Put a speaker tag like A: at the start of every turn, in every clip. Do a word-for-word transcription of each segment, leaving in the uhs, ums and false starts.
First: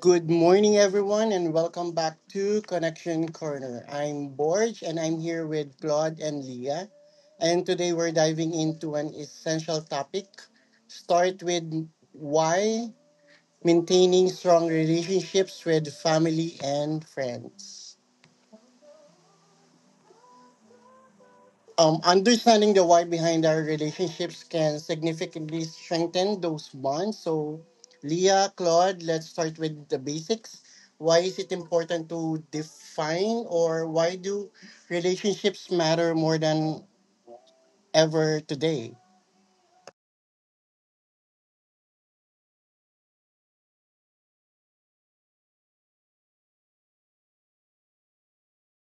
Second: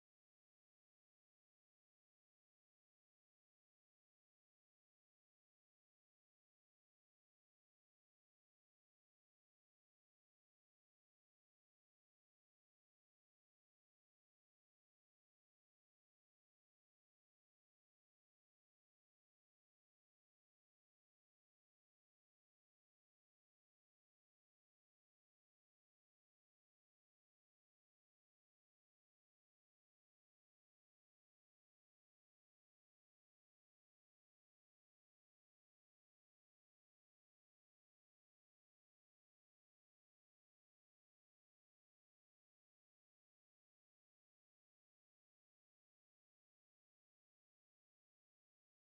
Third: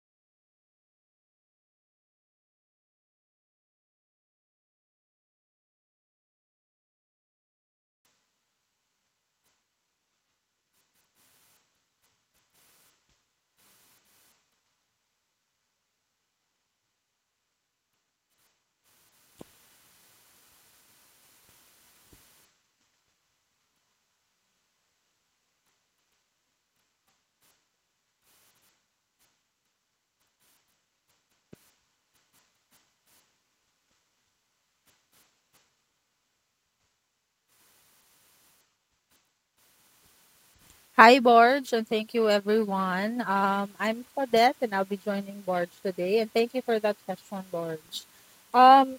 A: Good morning, everyone, and welcome back to Connection Corner. I'm Borge, and I'm here with Claude and Leah. And today we're diving into an essential topic. Start with why maintaining strong relationships with family and friends. Um, understanding the why behind our relationships can significantly strengthen those bonds. So, Leah, Claude, let's start with the basics. Why is it important to define, or why do relationships matter more than ever today?
B: Hi, Borge, and thank you, everyone. Um, I'm Claudette, and I'll be joining Borge today. And thank you for that question, Borge. Um,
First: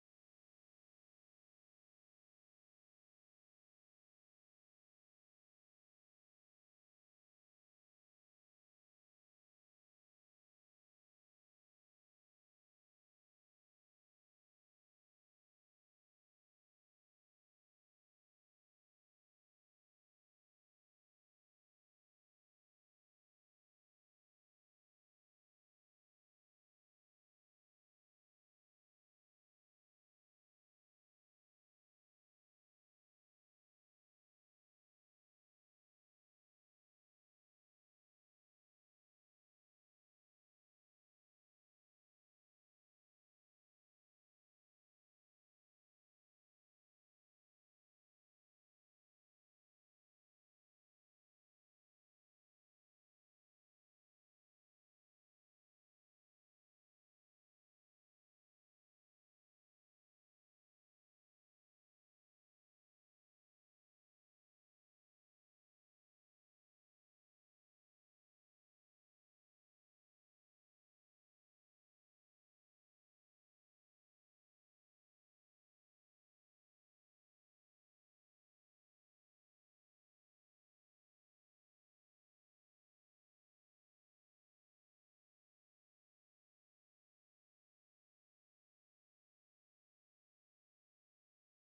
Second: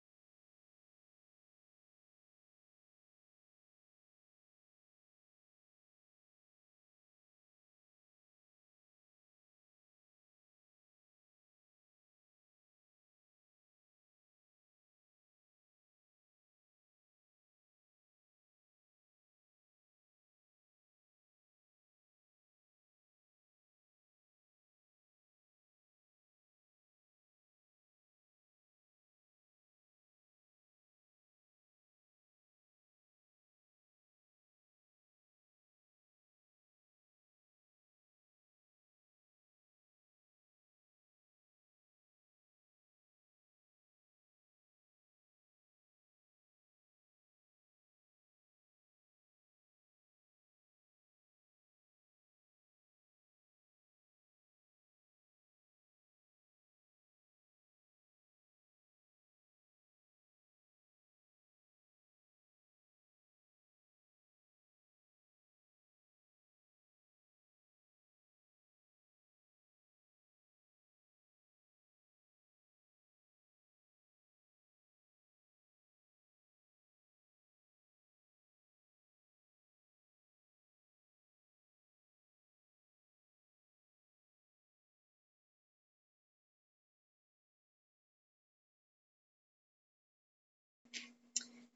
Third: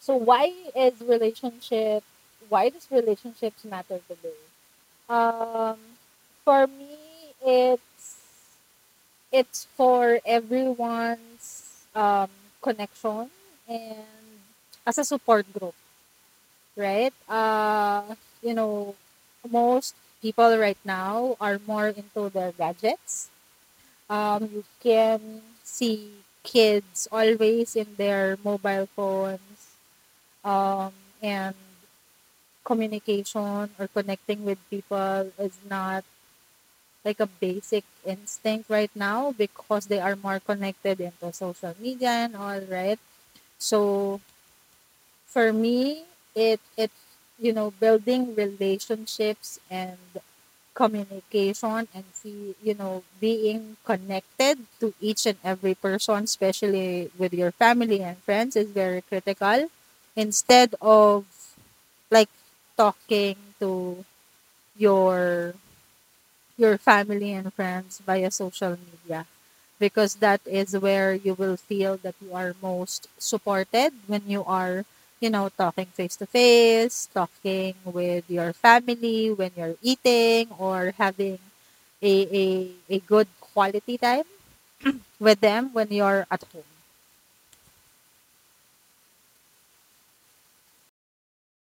B: so, why is relationship? Why does relationships matter today? Um, for me, it's it's for everyone's um, connection and as a support group, right? Uh, you know, Most people right now are more into their gadgets. Um, you can see kids always in their mobile phones, um, and communication or connecting with people is not like a basic instinct right now because they are more connected into social media and all, right? So, for me, it it's you know building relationships and communication, and see, you know being connected to each and every person, especially with your family and friends, is very critical. Instead of, like, talking to your your family and friends via social media, because that is where you will feel that you are most supported when you are, you know talking face to face, talking with your family when you're eating or having a, a a good quality time with them when you're at home.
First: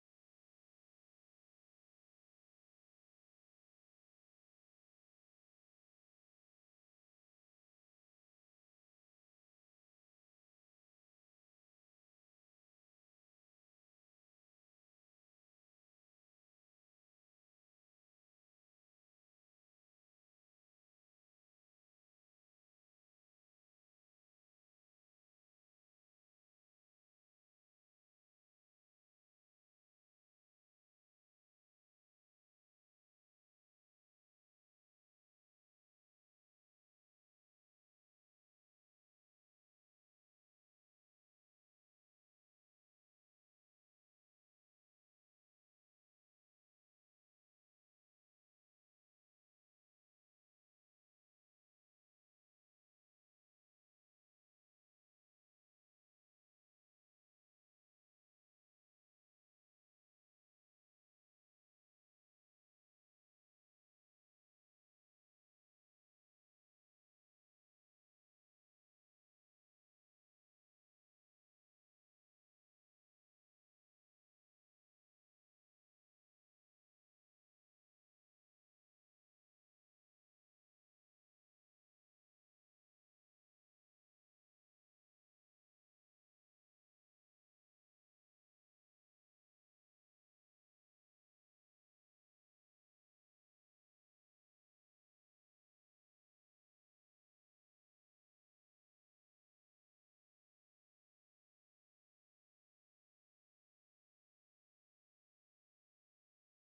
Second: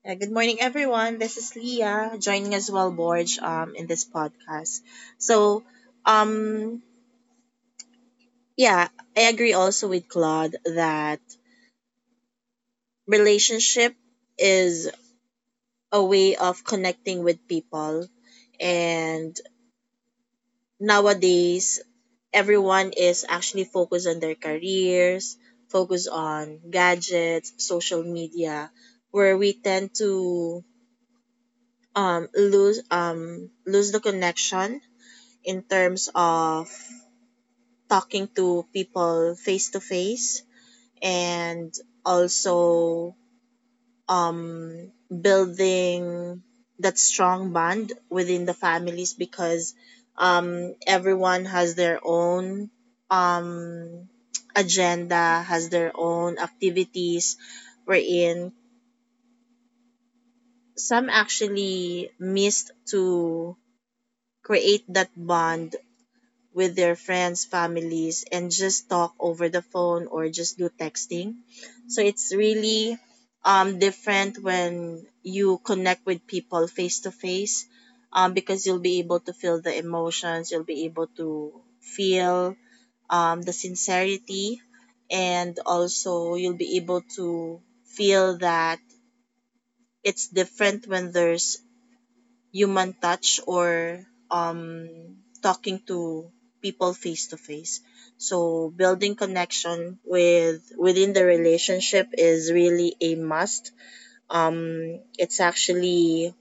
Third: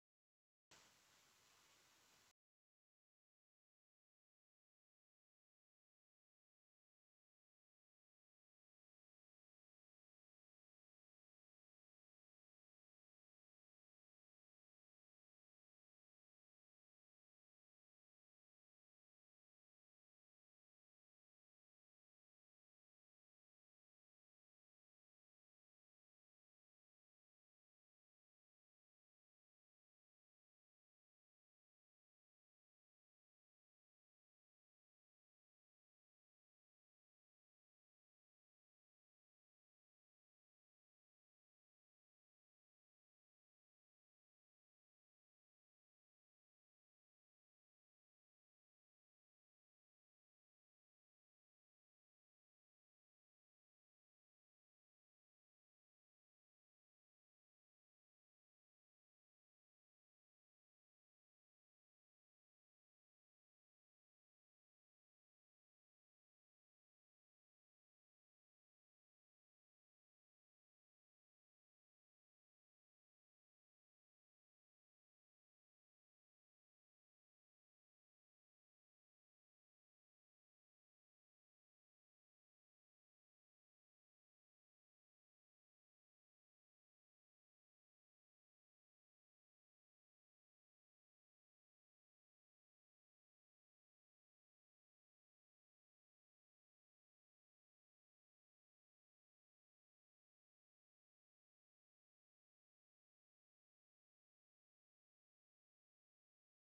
C: Uh, good morning, everyone. This is Leah joining as well, Borge, um, in this podcast. So, um, yeah, I agree also with Claude that relationship is a way of connecting with people, and nowadays everyone is actually focused on their careers, focused on gadgets, social media, where we tend to um, lose um, lose the connection in terms of talking to people face to face and also um, building that strong bond within the families because um, everyone has their own um, agenda, has their own activities wherein some actually missed to create that bond with their friends, families, and just talk over the phone or just do texting. So it's really um, different when you connect with people face to face um, because you'll be able to feel the emotions, you'll be able to feel um, the sincerity, and also you'll be able to feel that it's different when there's human touch or um, talking to people face to face. So building connection with within the relationship is really a must. Um, it's actually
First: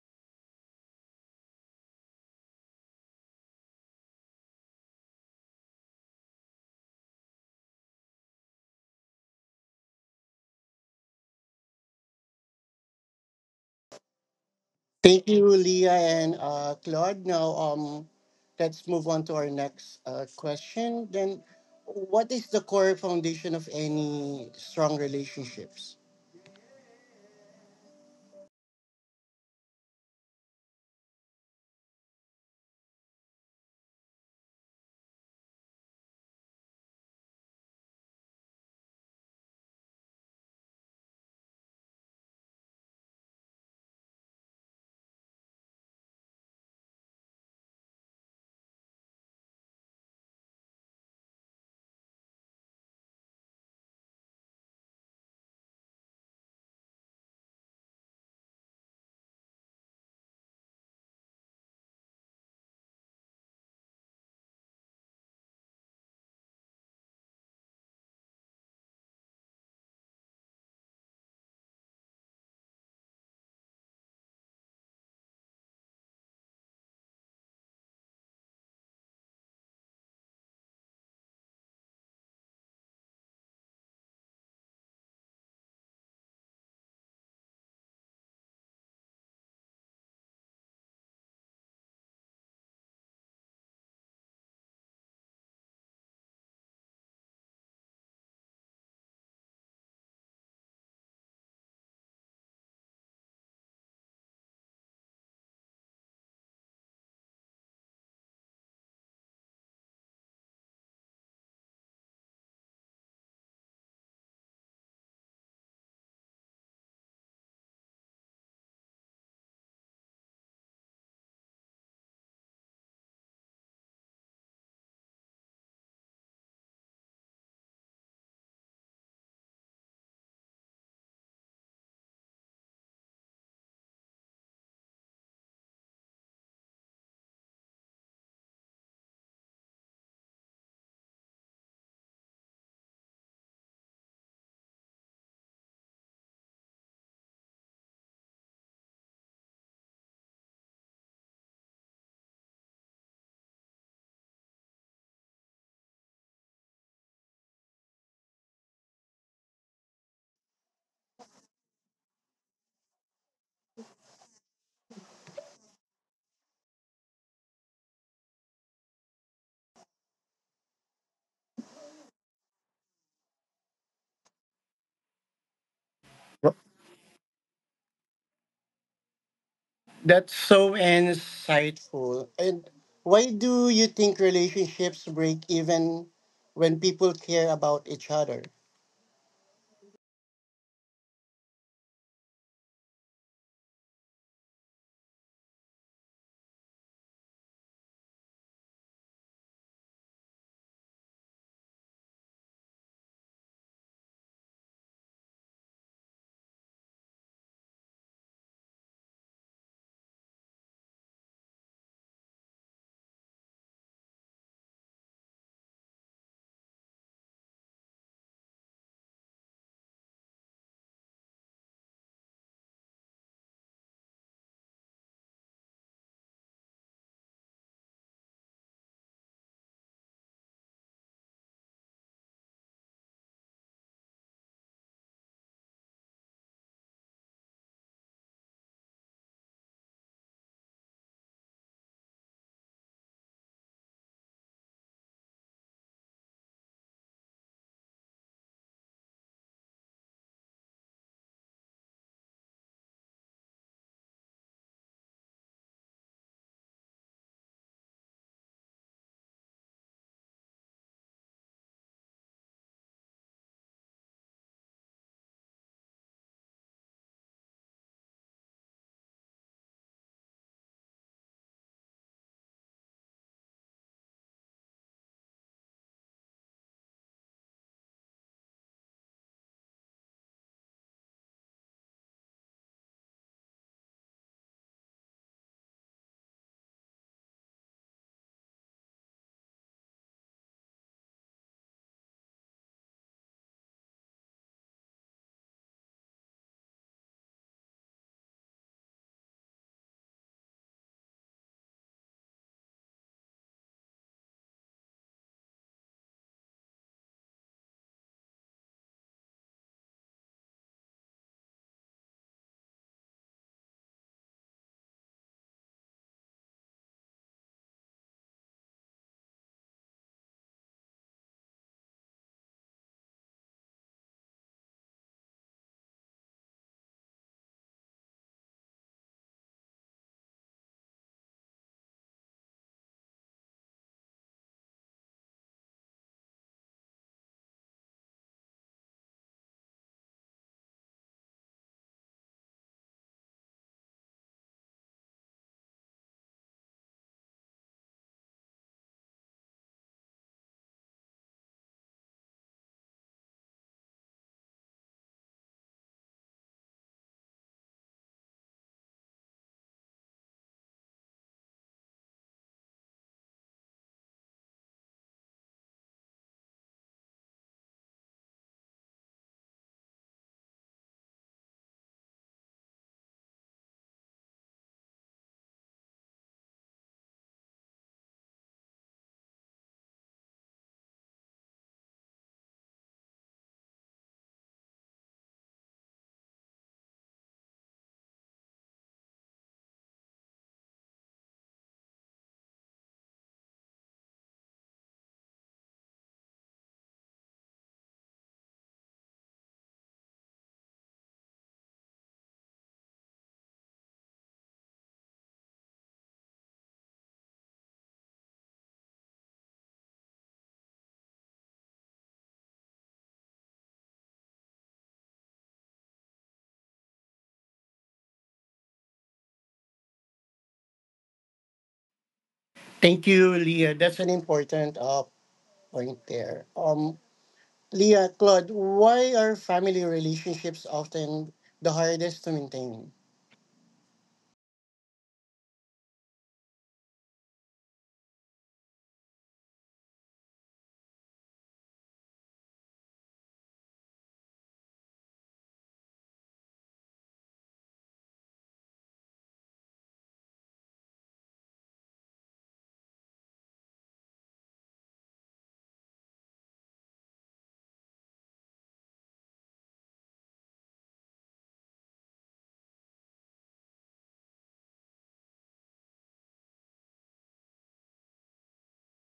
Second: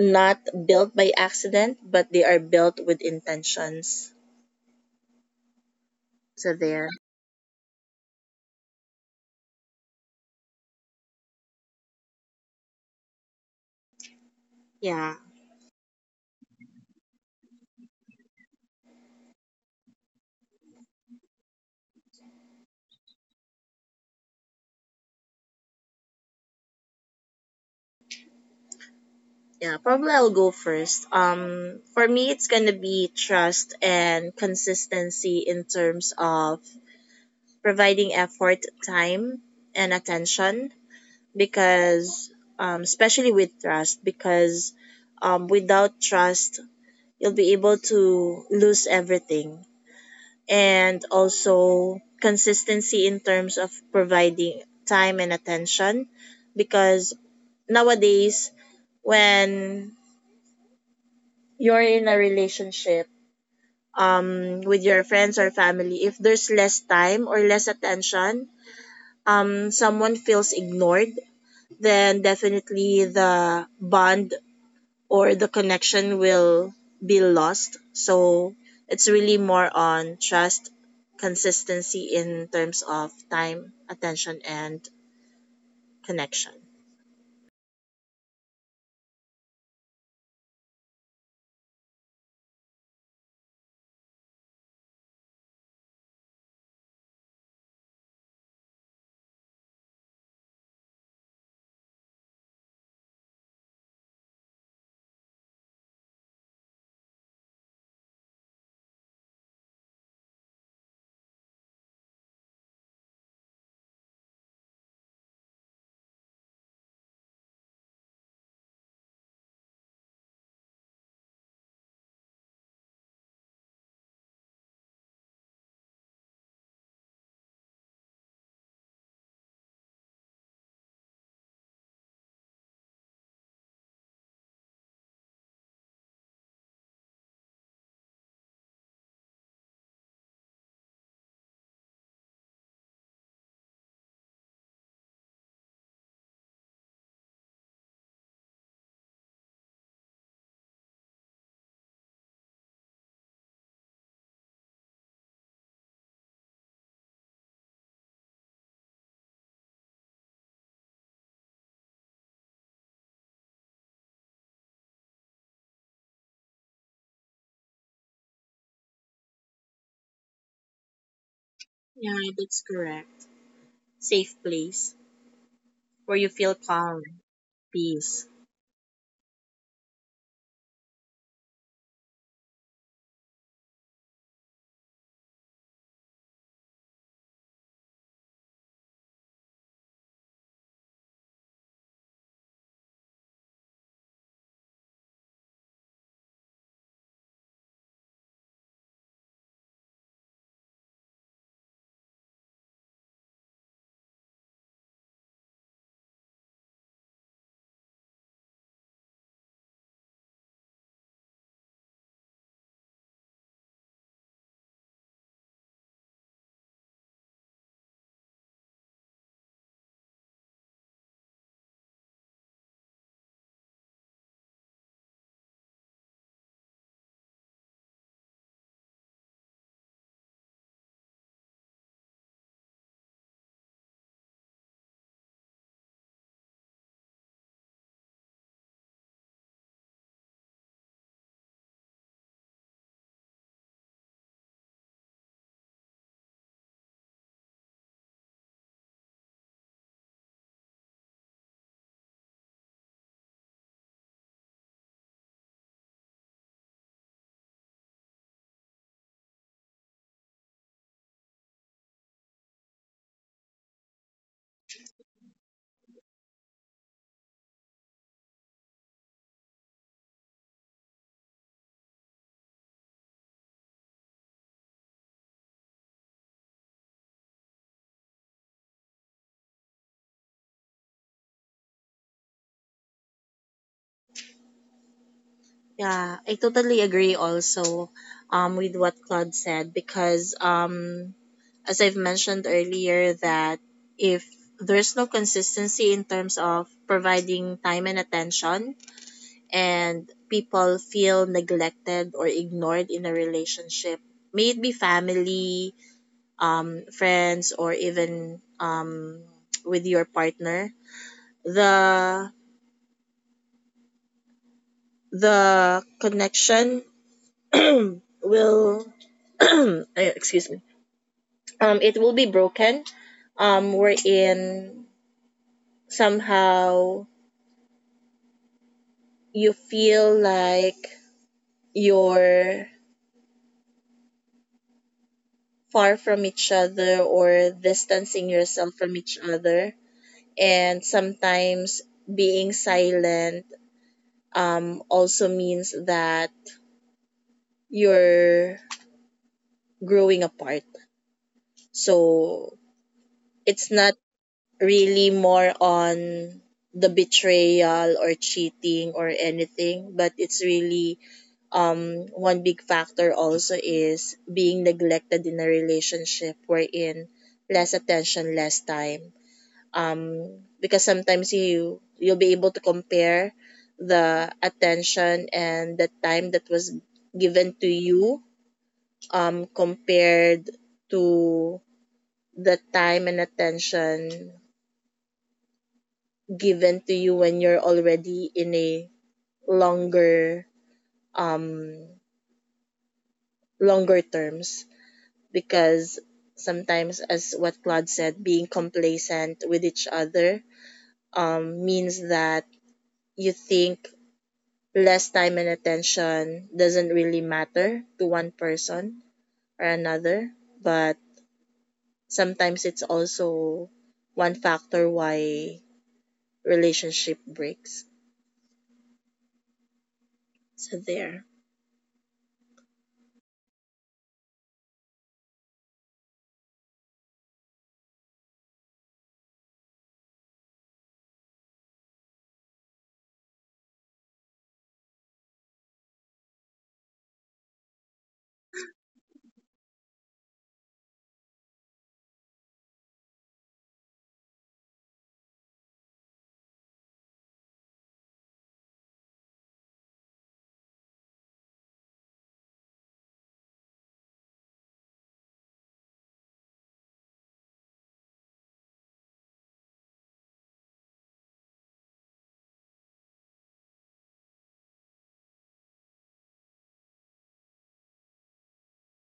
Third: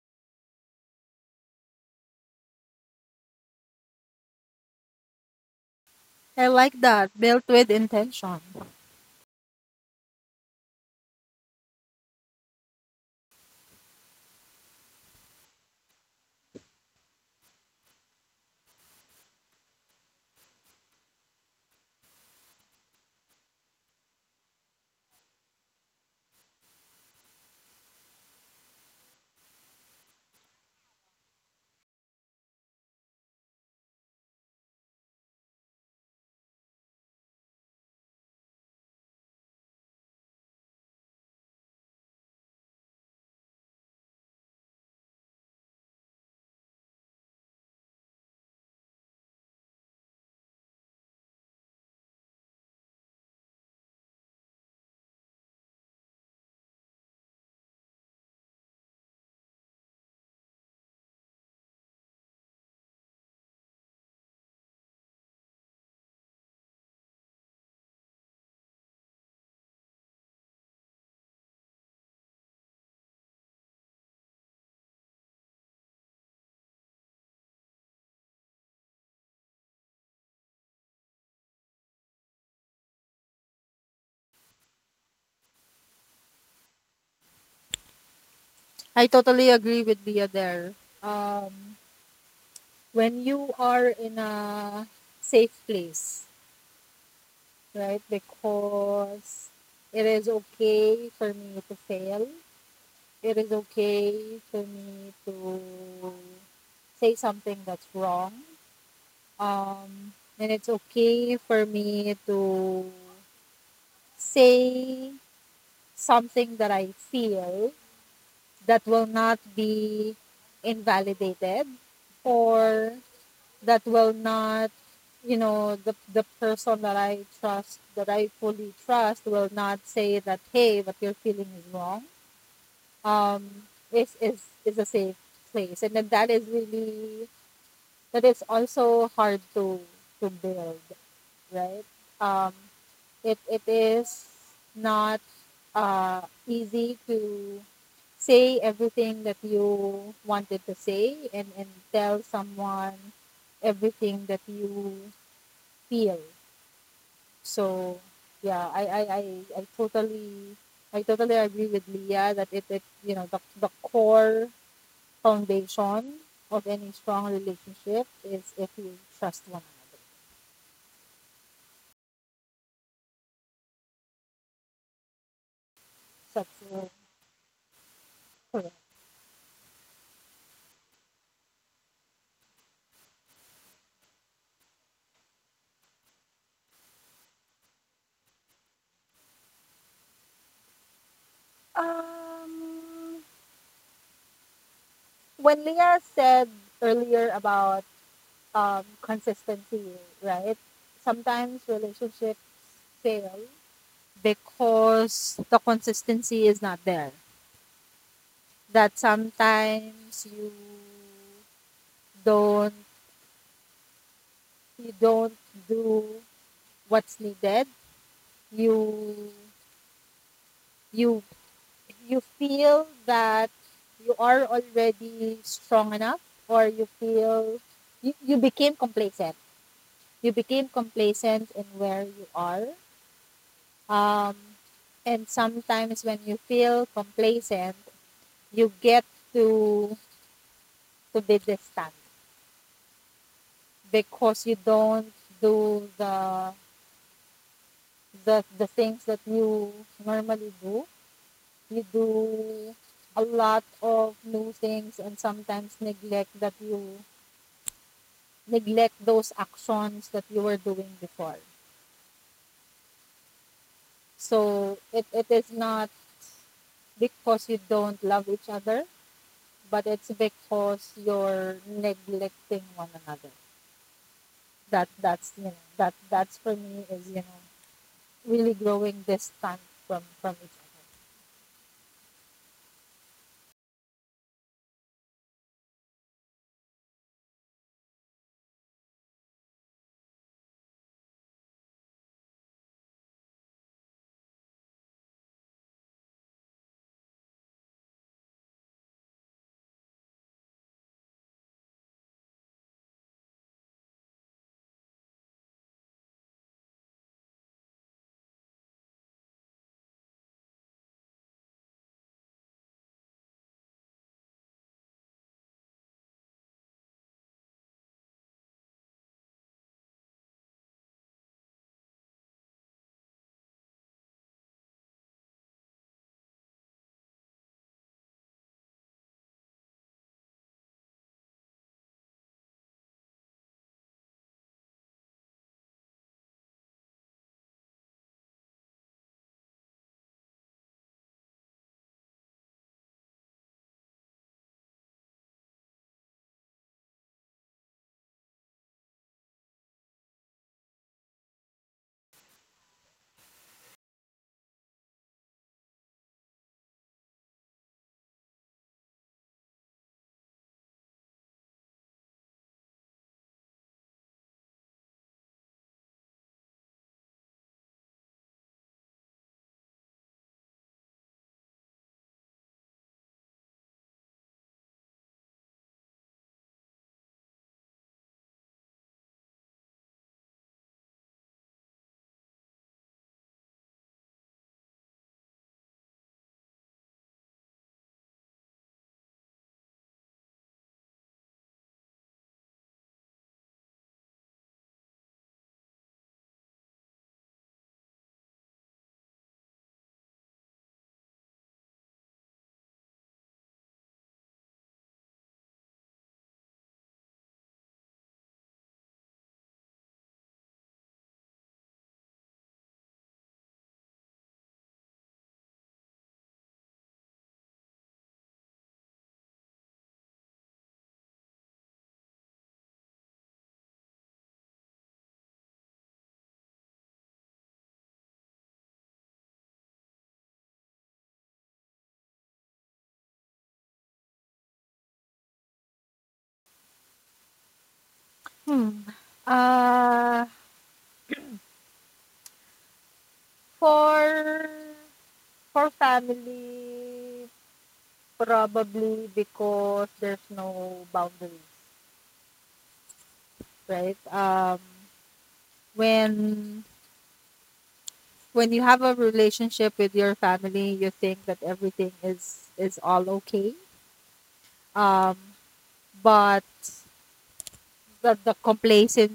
C: not built by accident, but they are built with intentions.
B: I
C: So
B: like
C: there.
B: that, "built with intention."
C: Yeah.
A: Thank you, Leah and uh, Claude. Now, um, let's move on to our next uh, question. Then, what is the core foundation of any strong relationships?
C: Yeah, probably I'll go first. Um, for me, it's gonna be trust and consistency in terms of providing effort, time, and attention because, um, especially with trust, because um, without trust, you'll be able to lose everything. And also consistency in terms of providing time and attention because nowadays, when you're in a relationship um, with your friends or family, if there's less time or less attention, um, someone feels ignored, then definitely the bond or the connection will be lost. So it's really more on trust, consistency in terms of time, attention, and connection.
B: I totally agree with Bia there. um when you are in a safe place, right? Because it is okay for me to fail. It is okay for me to say something that's wrong. Um, and it's okay for me to say something that I feel that will not be invalidated, or that will not, you know the the person that I trust, that I fully trust, will not say that, "Hey, what you're feeling is wrong." um is is is a safe place. And then that is really, that is also hard to to build, right? um it it is not uh easy to say everything that you wanted to say, and and tell someone everything that you feel. So, yeah, I I, I, I totally I totally agree with Leah that it, it you know the, the core foundation of any strong relationship is if you trust one another.
C: Yeah, that's correct. Safe place where you feel
B: That's uh,
C: calm, peace.
B: correct.
A: That's so insightful. And why do you think relationships break even when people care about each other?
B: Um, when Leah said earlier about um, consistency, right? Sometimes relationships fail because the consistency is not there. That sometimes you don't you don't do what's needed. You you you feel that you are already strong enough, or you feel you, you became complacent you became complacent in where you are. Um, and sometimes when you feel complacent, you get to to be distant because you don't do the the, the things that you normally do. You do a lot of new things and sometimes neglect that you neglect those actions that you were doing before. So it, it is not because you don't love each other, but it's because you're neglecting one another. That that's you know that that's for me, is, you know really growing distant from from each
C: Yeah, I totally agree also um, with what Claude said because um, as I've mentioned earlier, that if there's no consistency in terms of providing time and attention, and people feel neglected or ignored in a relationship, may it be family, um, friends, or even um, with your partner, the the connection will eh, excuse me, um, it will be broken, um, wherein somehow you feel like you're far from each other or distancing yourself from each other. And sometimes being silent um, also means that you're growing apart. So it's not really more on the betrayal or cheating or anything, but it's really um one big factor also is being neglected in a relationship wherein less attention, less time, um because sometimes you you'll be able to compare the attention and the time that was given to you um compared to the time and attention given to you when you're already in a longer um longer terms because sometimes, as what Claude said, being complacent with each other um, means that you think less time and attention doesn't really matter to one person or another. But sometimes it's also one factor why relationship breaks. So there.
A: Thank you, Leah. That's an important uh, point there. Um, Leah, Claude, why are family relationships often the hardest to maintain?
B: other. Hmm. Uh, for for family, probably because there's no boundaries, right? Um, when when you have a relationship with your family, you think that everything is is all okay. Um, but the the complacent,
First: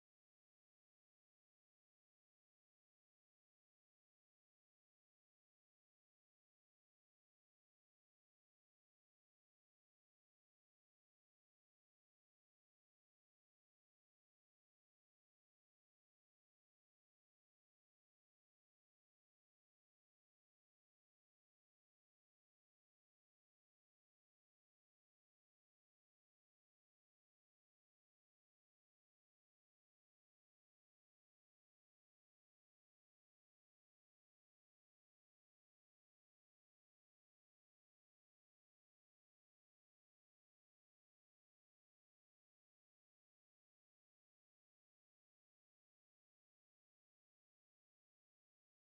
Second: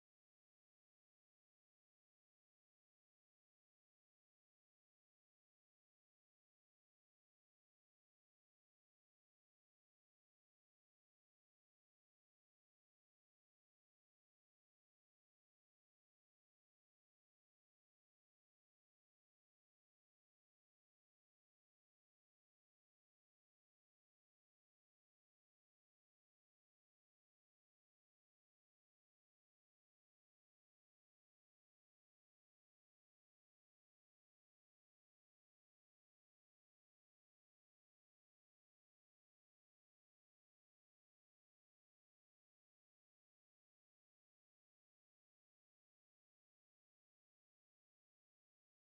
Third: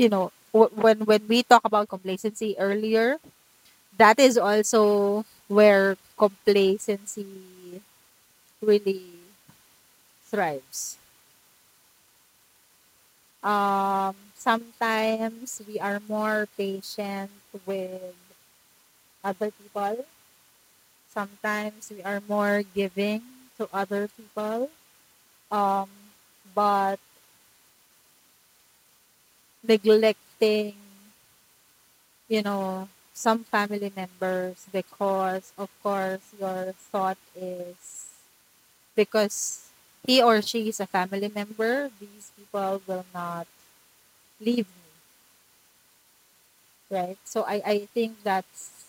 B: you know, wh- when when we talk about complacency earlier, that is also where complacency really thrives. Um, sometimes we are more patient with other people. Sometimes we are more giving to other people. Um, but neglecting, you know, some family members, because of course your thought is, because he or she is a family member, these people will not leave me, right? So, I, I think that's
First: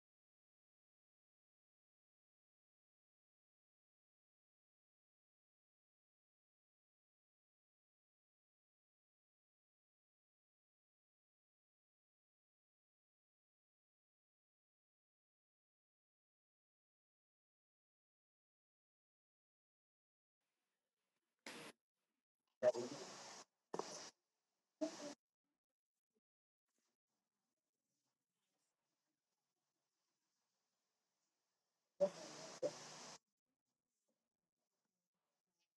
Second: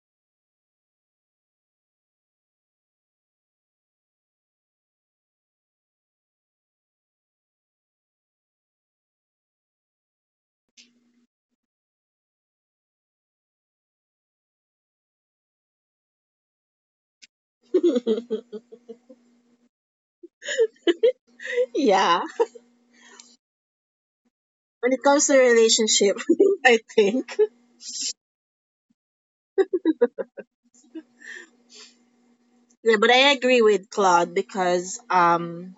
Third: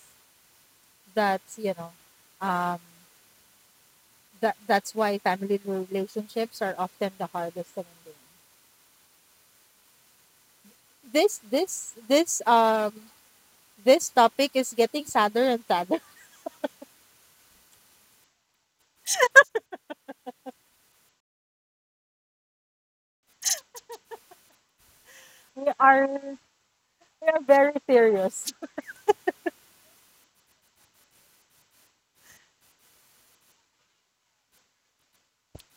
B: That's, you know, um, that that's why family relationships are often the hardest to maintain. This this this um this topic is getting sadder and sadder.
C: Yeah. When it comes to
B: We are
C: relationship, I
B: we
C: think.
B: are very serious.
C: Yeah, but I agree with Claude because um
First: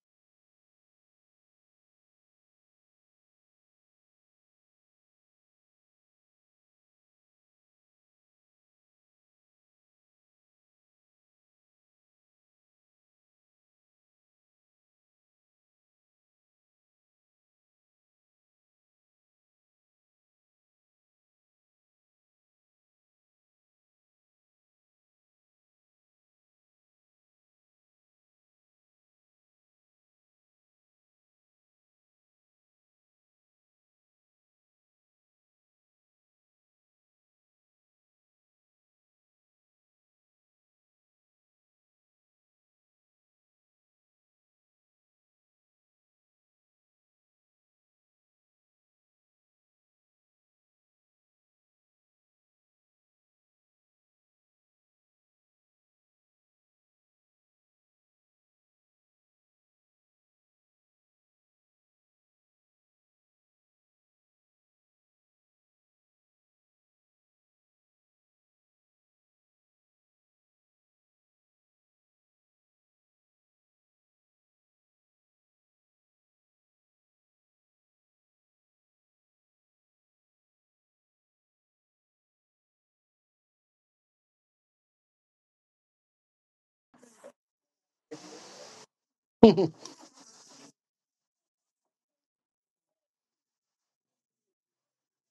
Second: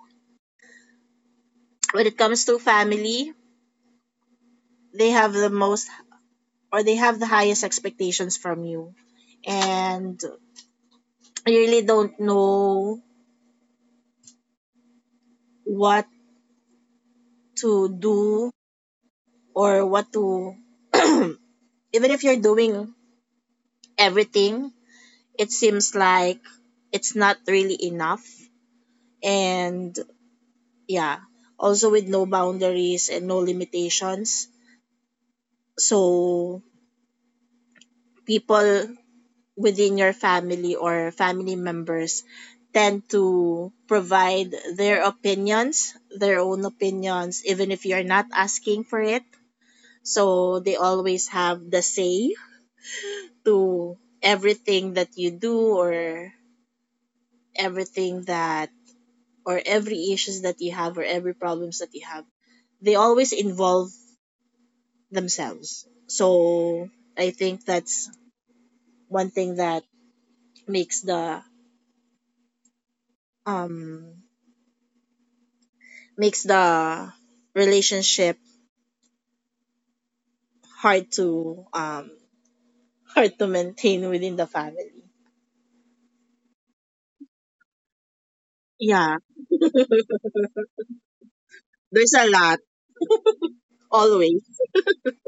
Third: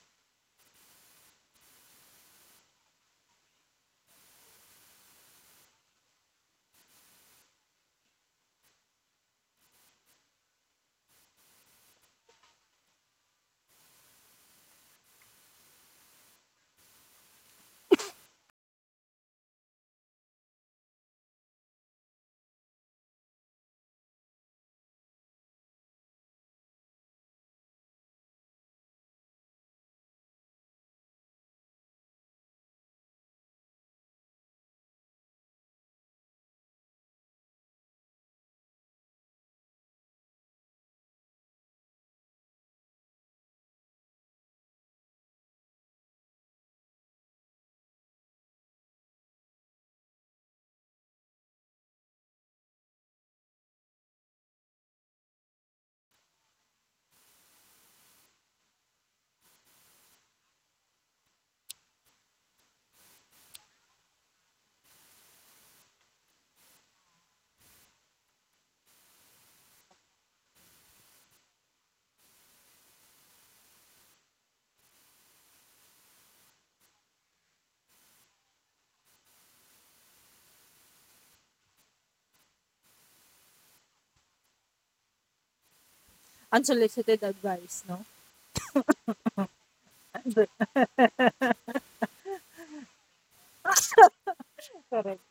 C: when it comes to family, they have the most or they have the highest expectations from you and you really don't know what to do or what to even if you're doing everything, it seems like it's not really enough. And yeah, also with no boundaries and no limitations, so people within your family or family members tend to provide their opinions, their own opinions, even if you're not asking for it. So they always have the say to everything that you do, or everything that, or every issues that you have, or every problems that you have. They always involve themselves. So I think that's one thing that makes the um makes the relationship hard to um hard to maintain within the family.
B: Unsolicited advice, no?
C: Yeah, there's a lot always.
B: Correct.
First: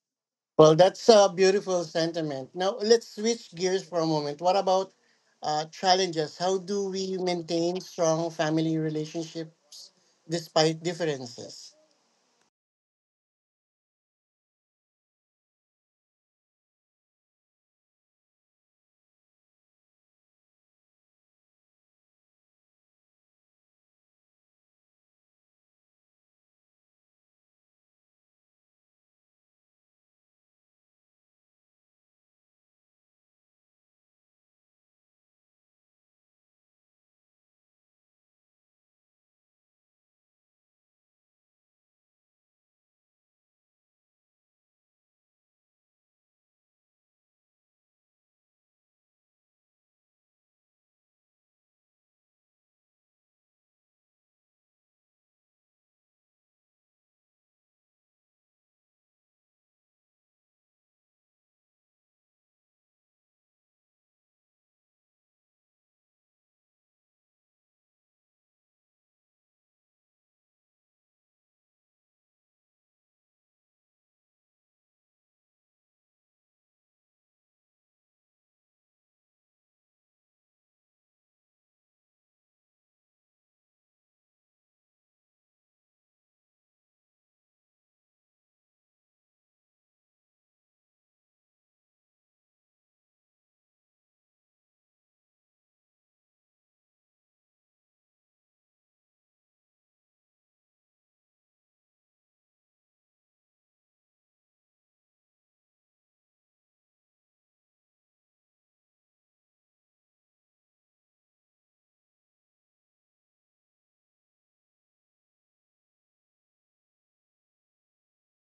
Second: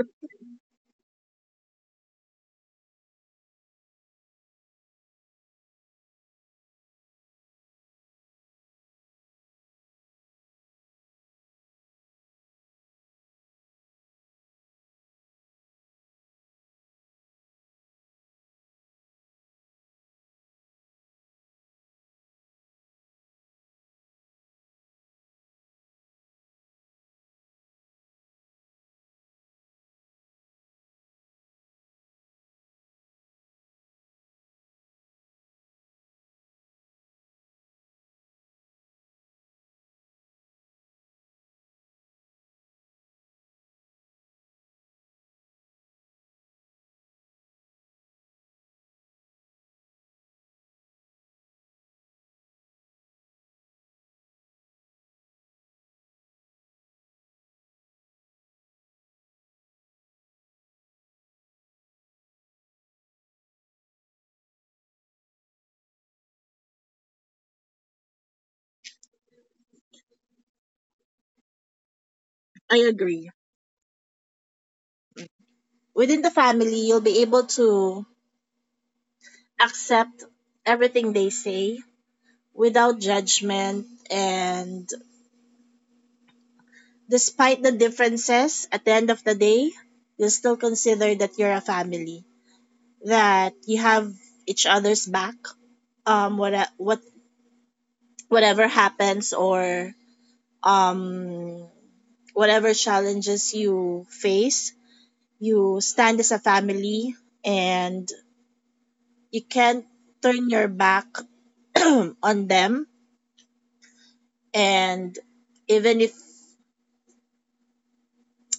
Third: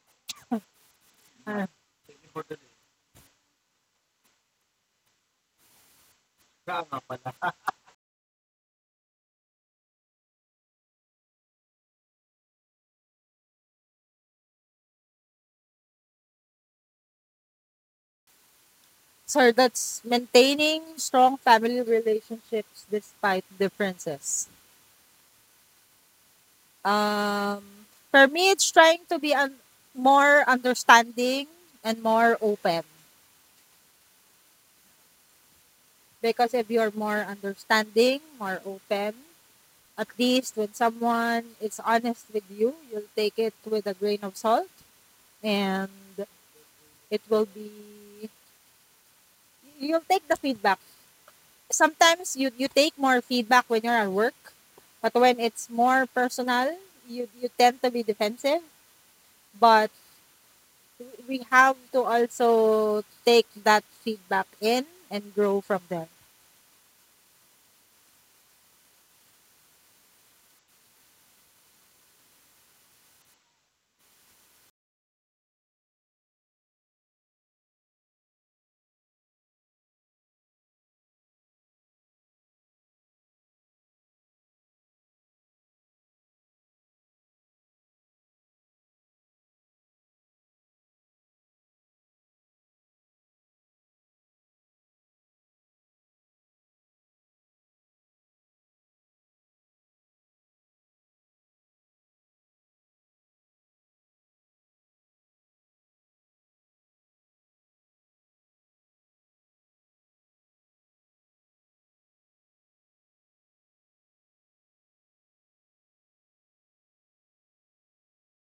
A: Well, that's a
B: Uh,
A: beautiful sentiment. Now, let's switch gears for a moment. What about uh, challenges? How do we maintain strong family relationships despite differences?
B: so that's maintaining strong family relationships despite differences. Um, for me, it's trying to be un- more understanding and more open. Because if you're more understanding, more open, at least when someone is honest with you, you'll take it with a grain of salt and it will be, you'll take the feedback. Sometimes you, you take more feedback when you're at work, but when it's more personal, you, you tend to be defensive. But we have to also take that feedback in and grow from there.
C: I agree. Within the family, you'll be able to accept everything they say without judgment, and despite the differences at the end of the day, you'll still consider that you're a family, that you have each other's back, um what what whatever happens, or um, whatever challenges you face, you stand as a family and you can't turn your back on them. And even if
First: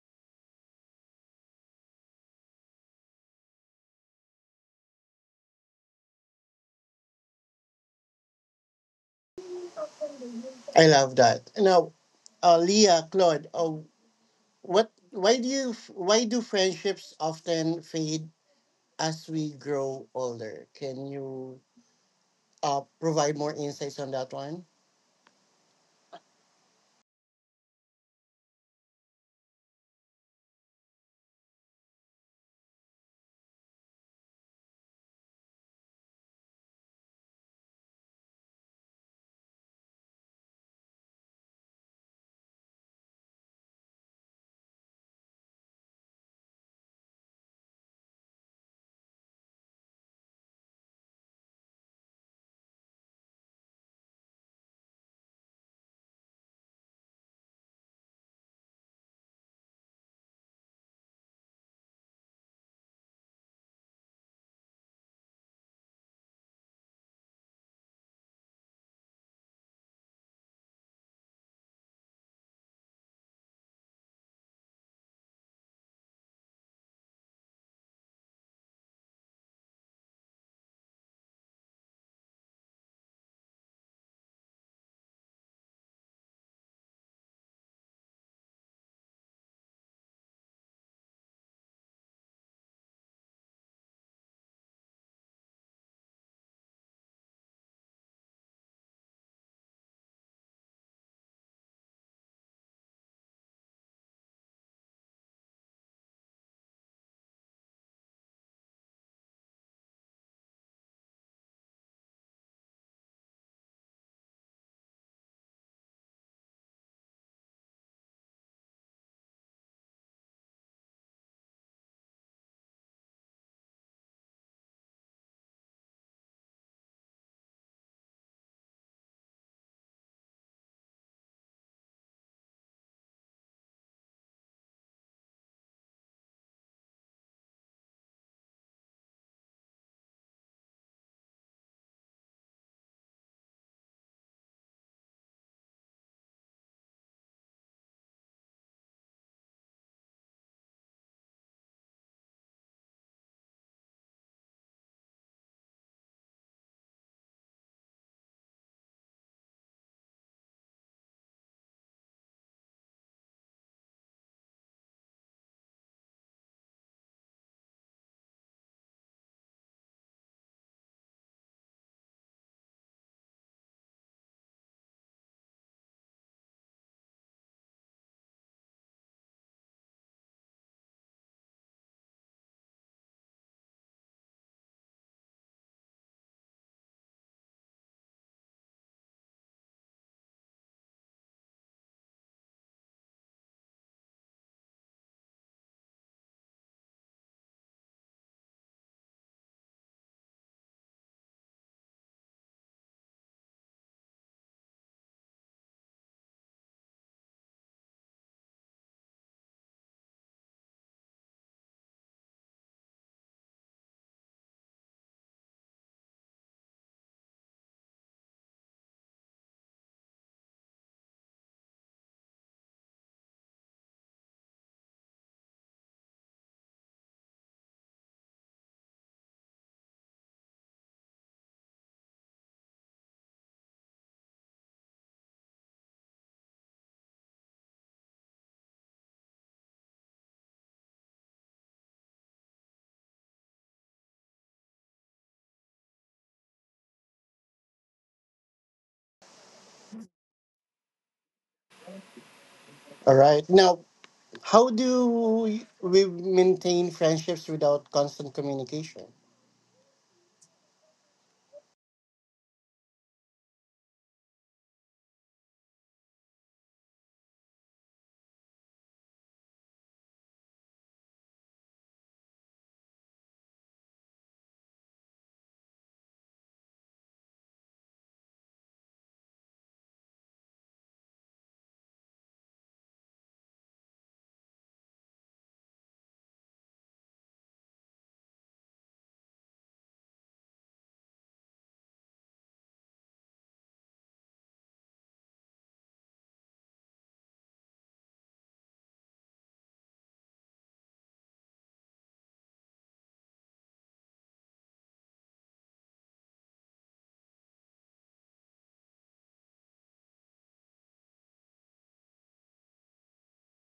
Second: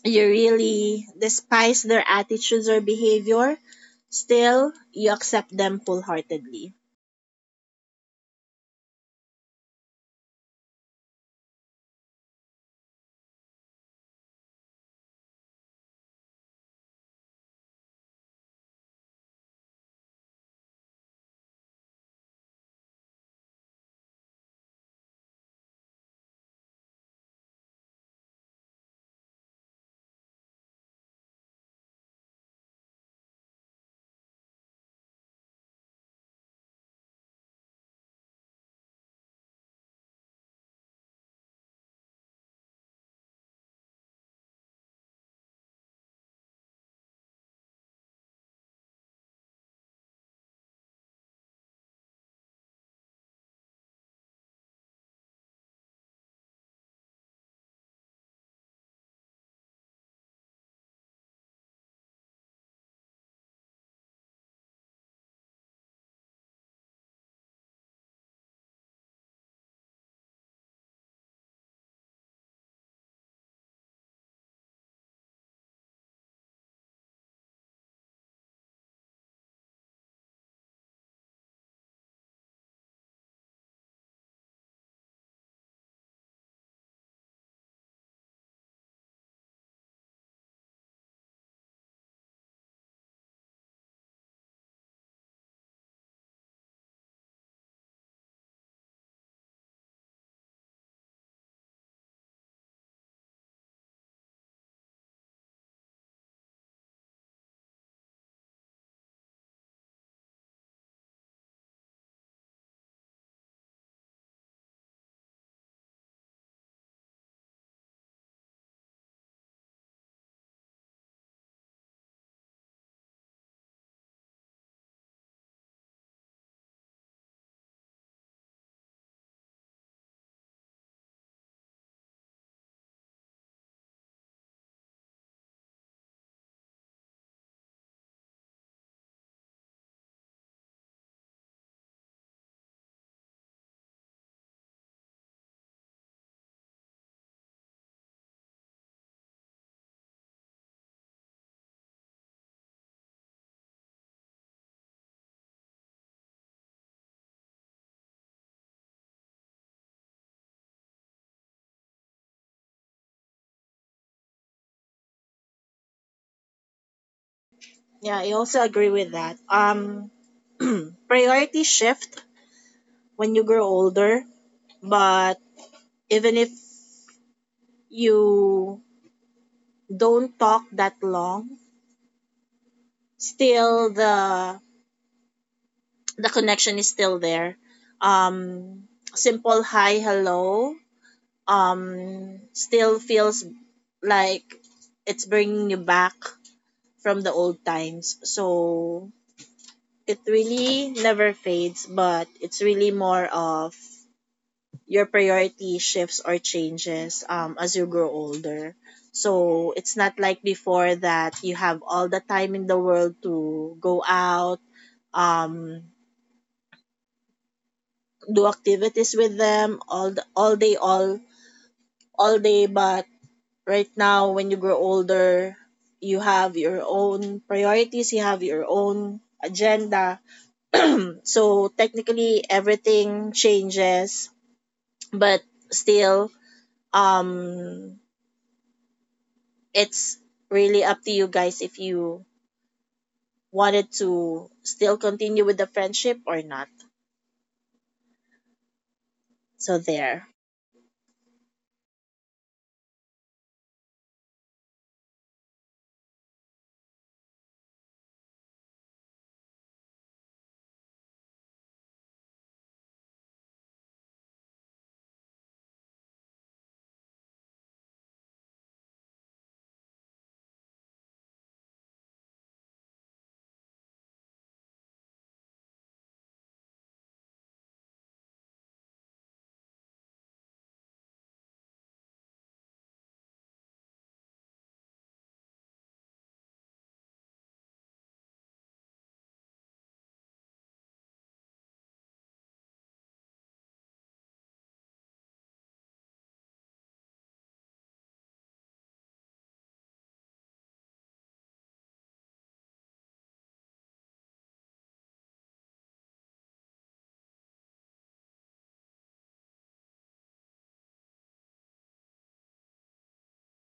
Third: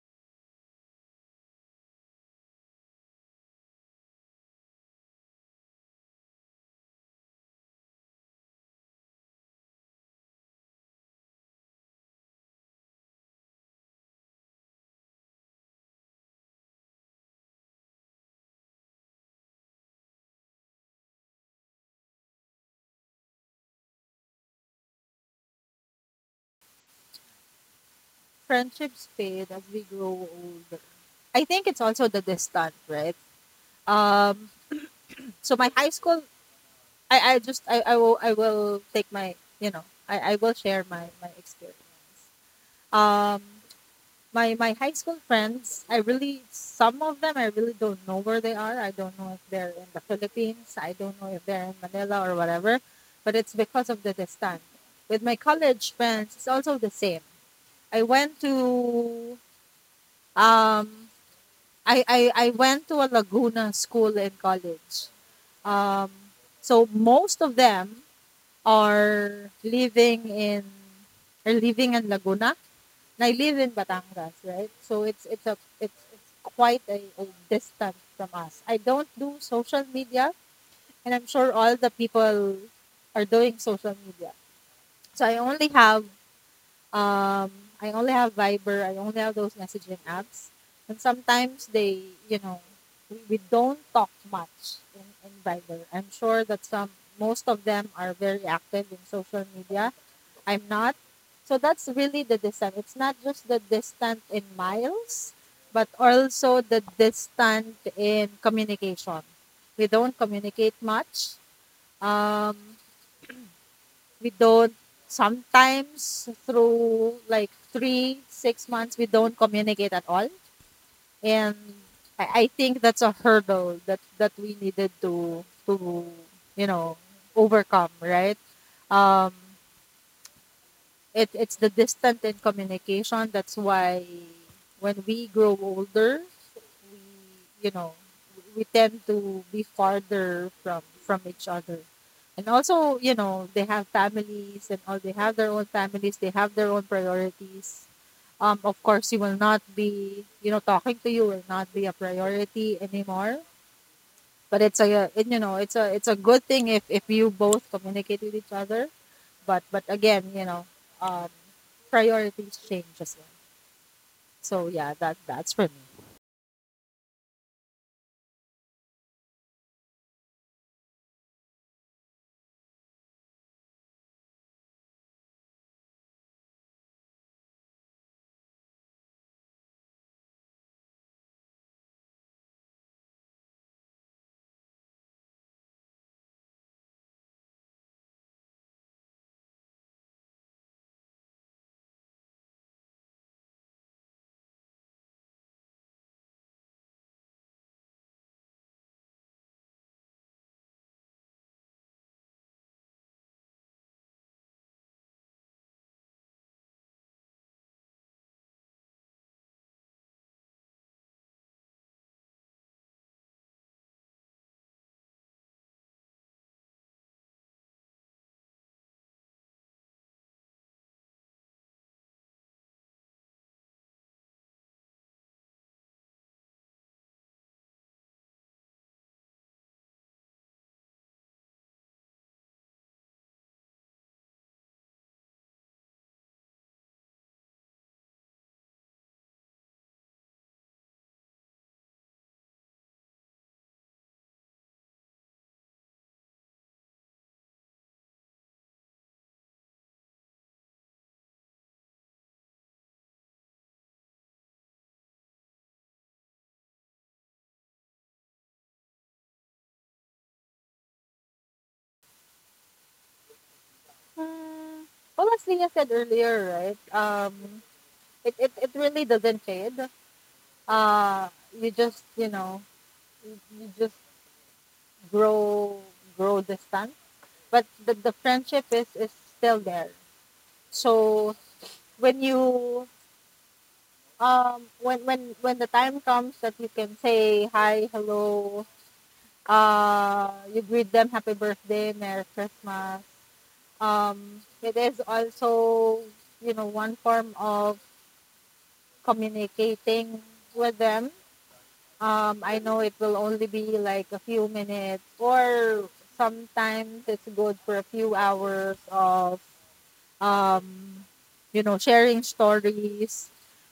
C: you really despise their attitudes or behavior, still you accept them wholeheartedly.
A: I love that. Now, uh, Leah, Claude, uh, what? Why do you? Why do friendships often fade as we grow older? Can you uh, provide more insights on that one?
B: Friendships fade as we grow older. I think it's also the distance, right? Um, so my high school, I, I just, I, I will, I will take my, you know, I, I will share my, my experience. Um, my, my high school friends, I really, some of them, I really don't know where they are. I don't know if they're in the Philippines. I don't know if they're in Manila or whatever, but it's because of the distance. With my college friends, it's also the same. I went to, um, I, I, I went to a Laguna school in college. Um, so most of them are living in are living in Laguna. And I live in Batangas, right? So it's it's a it's, it's quite a, a distance from us. I don't do social media, and I'm sure all the people are doing social media. So I only have um, I only have Viber. I only have those messaging apps. And sometimes they, you know, we, we don't talk much in, in Viber. I'm sure that some, most of them are very active in social media. I'm not. So that's really the distance. It's not just the distance in miles, but also the distance in communication. We don't communicate much. Um, we don't Sometimes through, like, three six months, we don't communicate at all. And I, I think that's a hurdle that that we needed to to you know overcome, right? um it it's the distant in communication, that's why when we grow older, we you know we tend to be farther from from each other. And also, you know they have families and all, they have their own families, they have their own priorities. Um of course, you will not be you know talking to you will not be a priority anymore. But it's a, uh, it, you know it's a it's a good thing if if you both communicate with each other. But but again, you know, um, priorities change as well. So, yeah, that that's for me.
C: Yeah, I also agree with that. Um, priorities shift when you grow older, but even if you don't talk that long, still the the connection is still there. Um, Simple hi hello um still feels like it's bringing you back from the old times. So it really never fades, but it's really more of your priority shifts or changes um, as you grow older. So it's not like before that you have all the time in the world to go out, um, do activities with them all the, all day all all day but right now when you grow older, you have your own priorities, you have your own agenda, so technically everything changes. But still, um it's really up to you guys if you wanted to still continue with the friendship or not. So there.
A: All right. Now, how do we maintain friendships without constant communication?
B: Hmm. Well, as Leah said earlier, right? Um, it, it, it really doesn't fade. Uh, you just, you know you, you just grow grow distant, but the, the friendship is is still there. So when you um when when when the time comes that you can say hi, hello, uh, you greet them happy birthday, Merry Christmas. Um, it is also, you know one form of communicating with them. um, I know it will only be like a few minutes, or sometimes it's good for a few hours of, um, you know sharing stories.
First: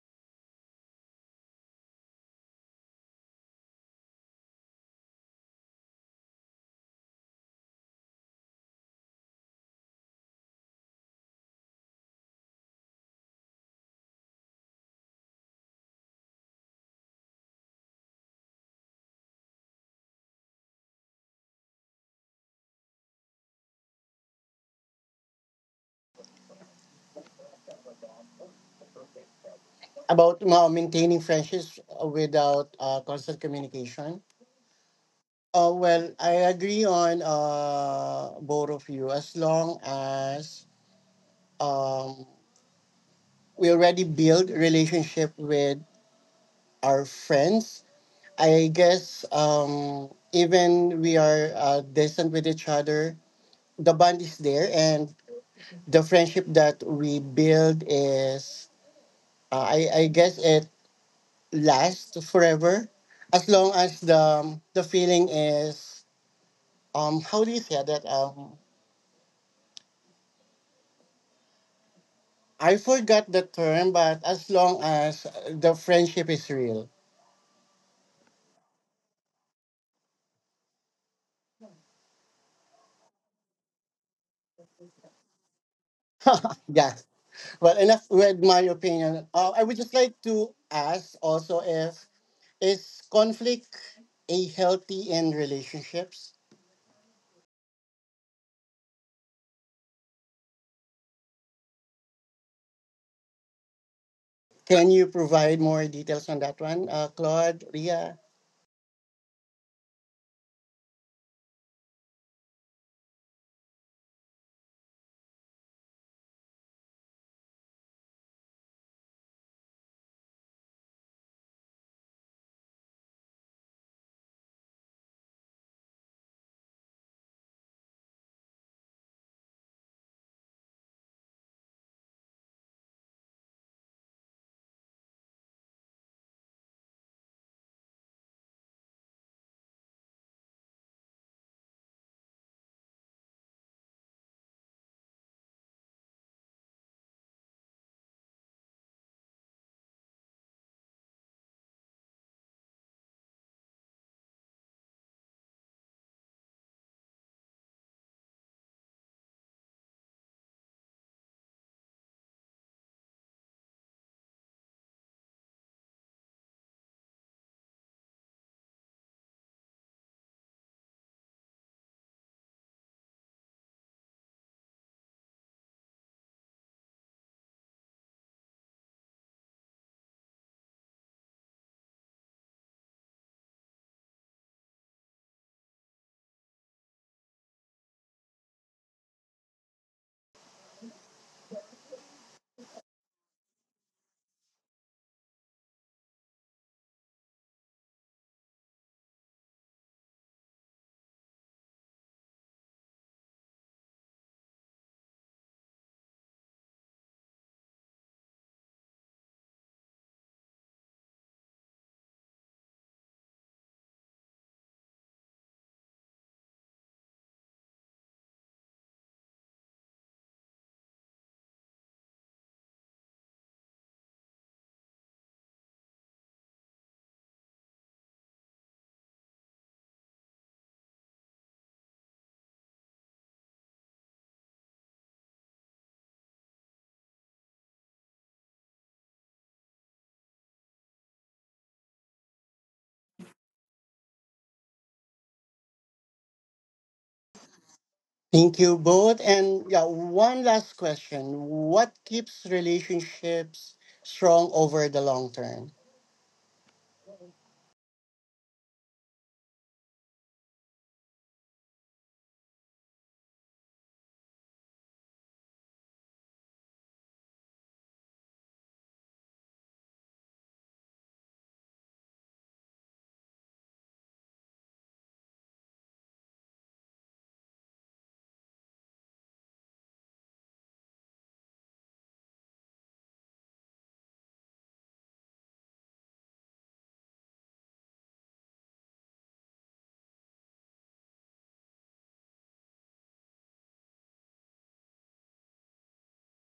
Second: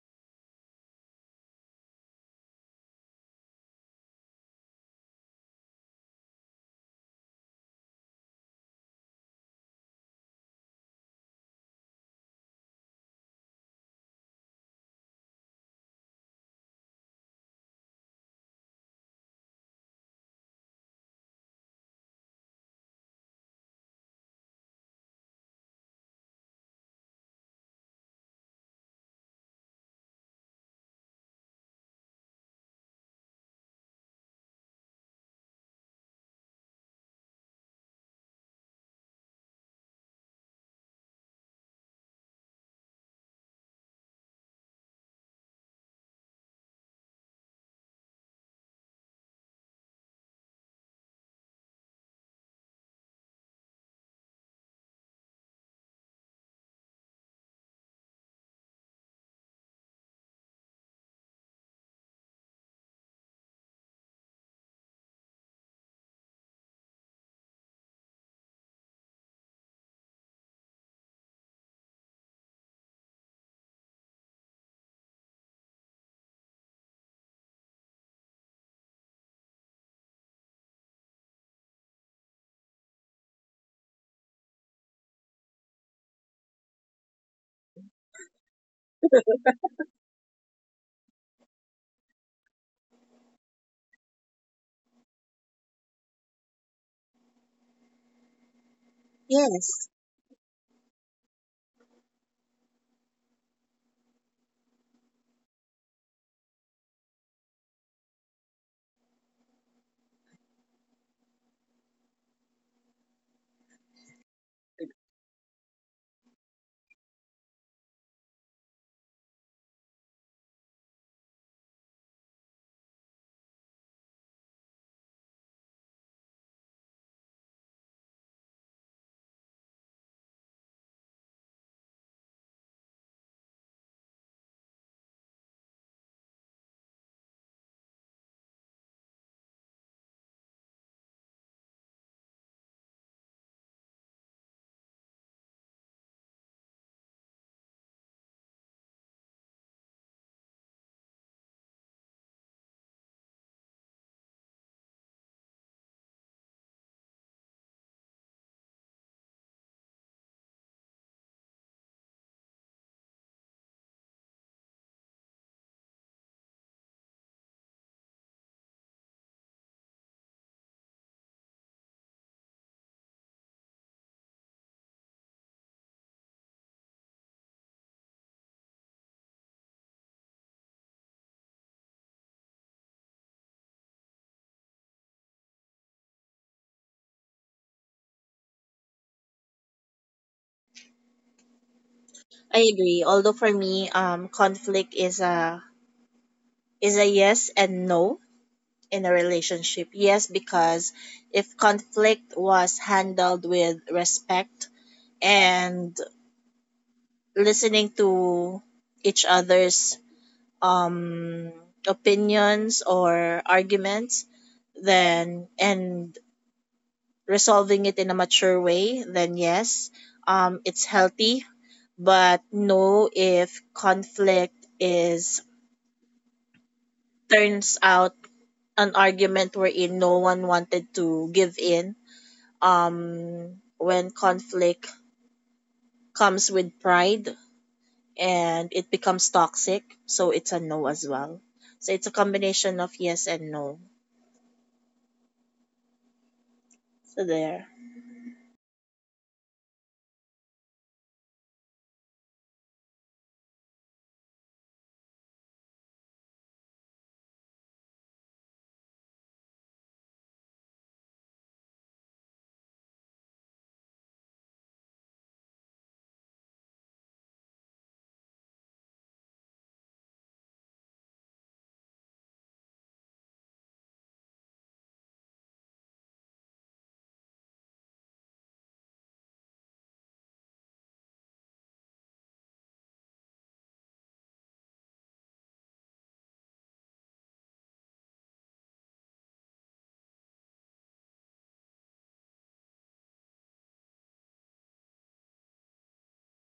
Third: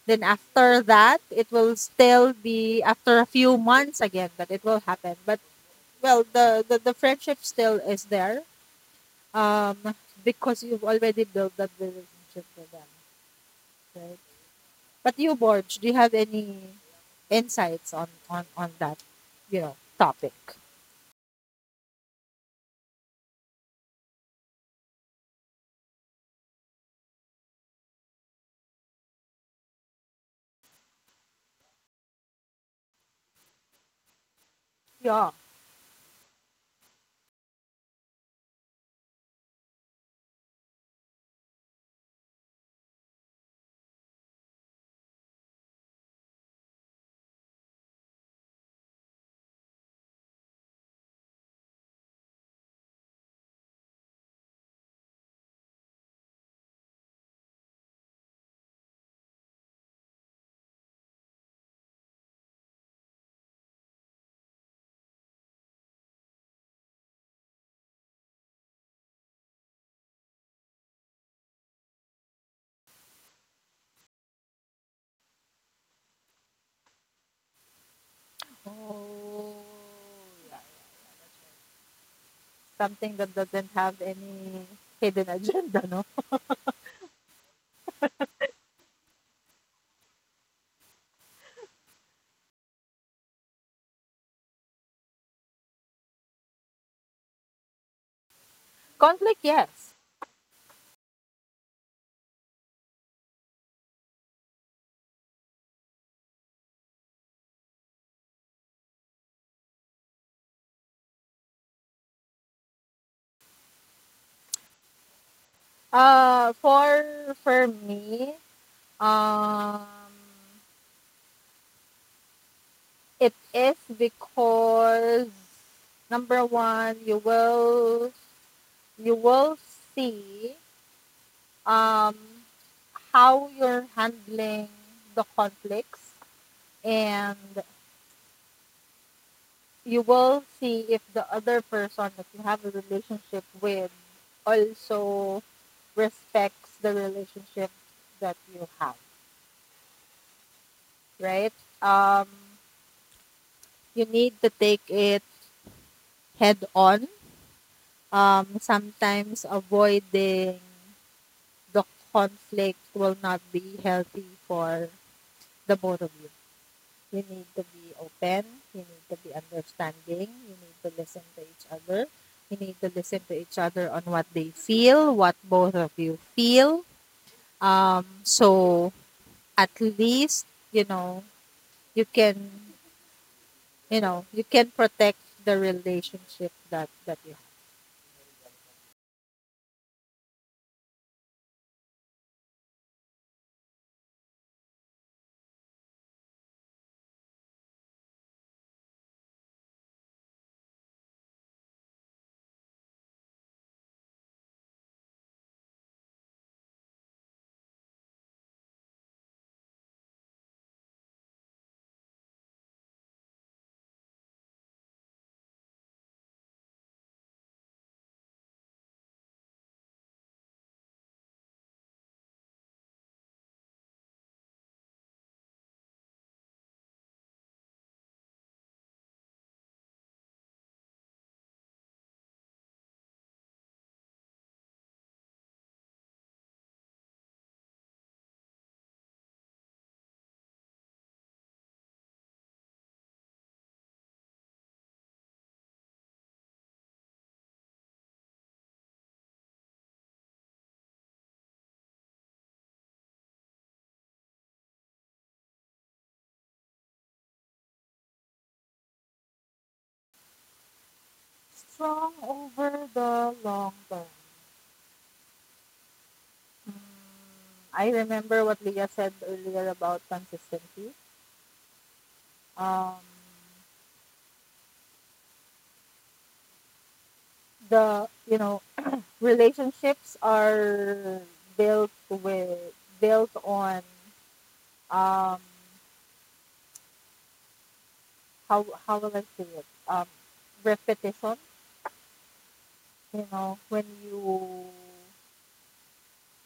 B: Then after that, it will still be after a few months again that it will happen. But, well, the the, the friendship still is there. Um, because you've already built that relationship with them, right? But you, Borge, do you have any insights on on on that, you know, topic?
A: About uh, maintaining friendships without uh, constant communication.
B: Yeah.
A: Uh, well, I agree on uh, both of you. As long as um, we already build relationship with our friends, i guess um even we are uh, distant with each other, the bond is there, and the friendship that we build is, uh, i i guess it lasts forever as long as the um, the feeling is, um how do you say that? Um i forgot the term, but as long as the friendship is real.
B: Oh, yeah, yeah. Something that doesn't have any hidden agenda, no?
A: Yeah. Well, enough with my opinion. Uh, I would just like to ask also, if is conflict a healthy in relationships?
B: Conflict,
C: Yes,
B: yes.
A: Can you provide more details on that one, uh, Claude, Ria?
B: Uh, for for me, um, it is because number one, you will you will see, um, how you're handling the conflicts, and you will see if the other person that you have a relationship with also respects the relationship that you have, right? Um, you need to take it head on. Um, sometimes avoiding the conflict will not be healthy for the both of you. You need to be open, you need to be understanding, you need to listen to each other. You need to listen to each other on what they feel, what both of you feel. Um, so at least, you know, you can, you know, you can protect the relationship that, that you have.
C: I agree, although for me um conflict is a is a yes and no in a relationship. Yes, because if conflict was handled with respect and listening to each other's um, opinions or arguments, then and resolving it in a mature way, then yes, um, it's healthy. But no, if conflict is, turns out an argument wherein no one wanted to give in. Um, when conflict comes with pride and it becomes toxic, so it's a no as well. So it's a combination of yes and no. So there.
A: Thank you both. And yeah, one last question: what keeps relationships strong over the long term?
B: Strong over the long term. Mm, I remember what Leah said earlier about consistency. Um, the, you know, relationships are built with built on, um how how will I say it um repetition. You know, when you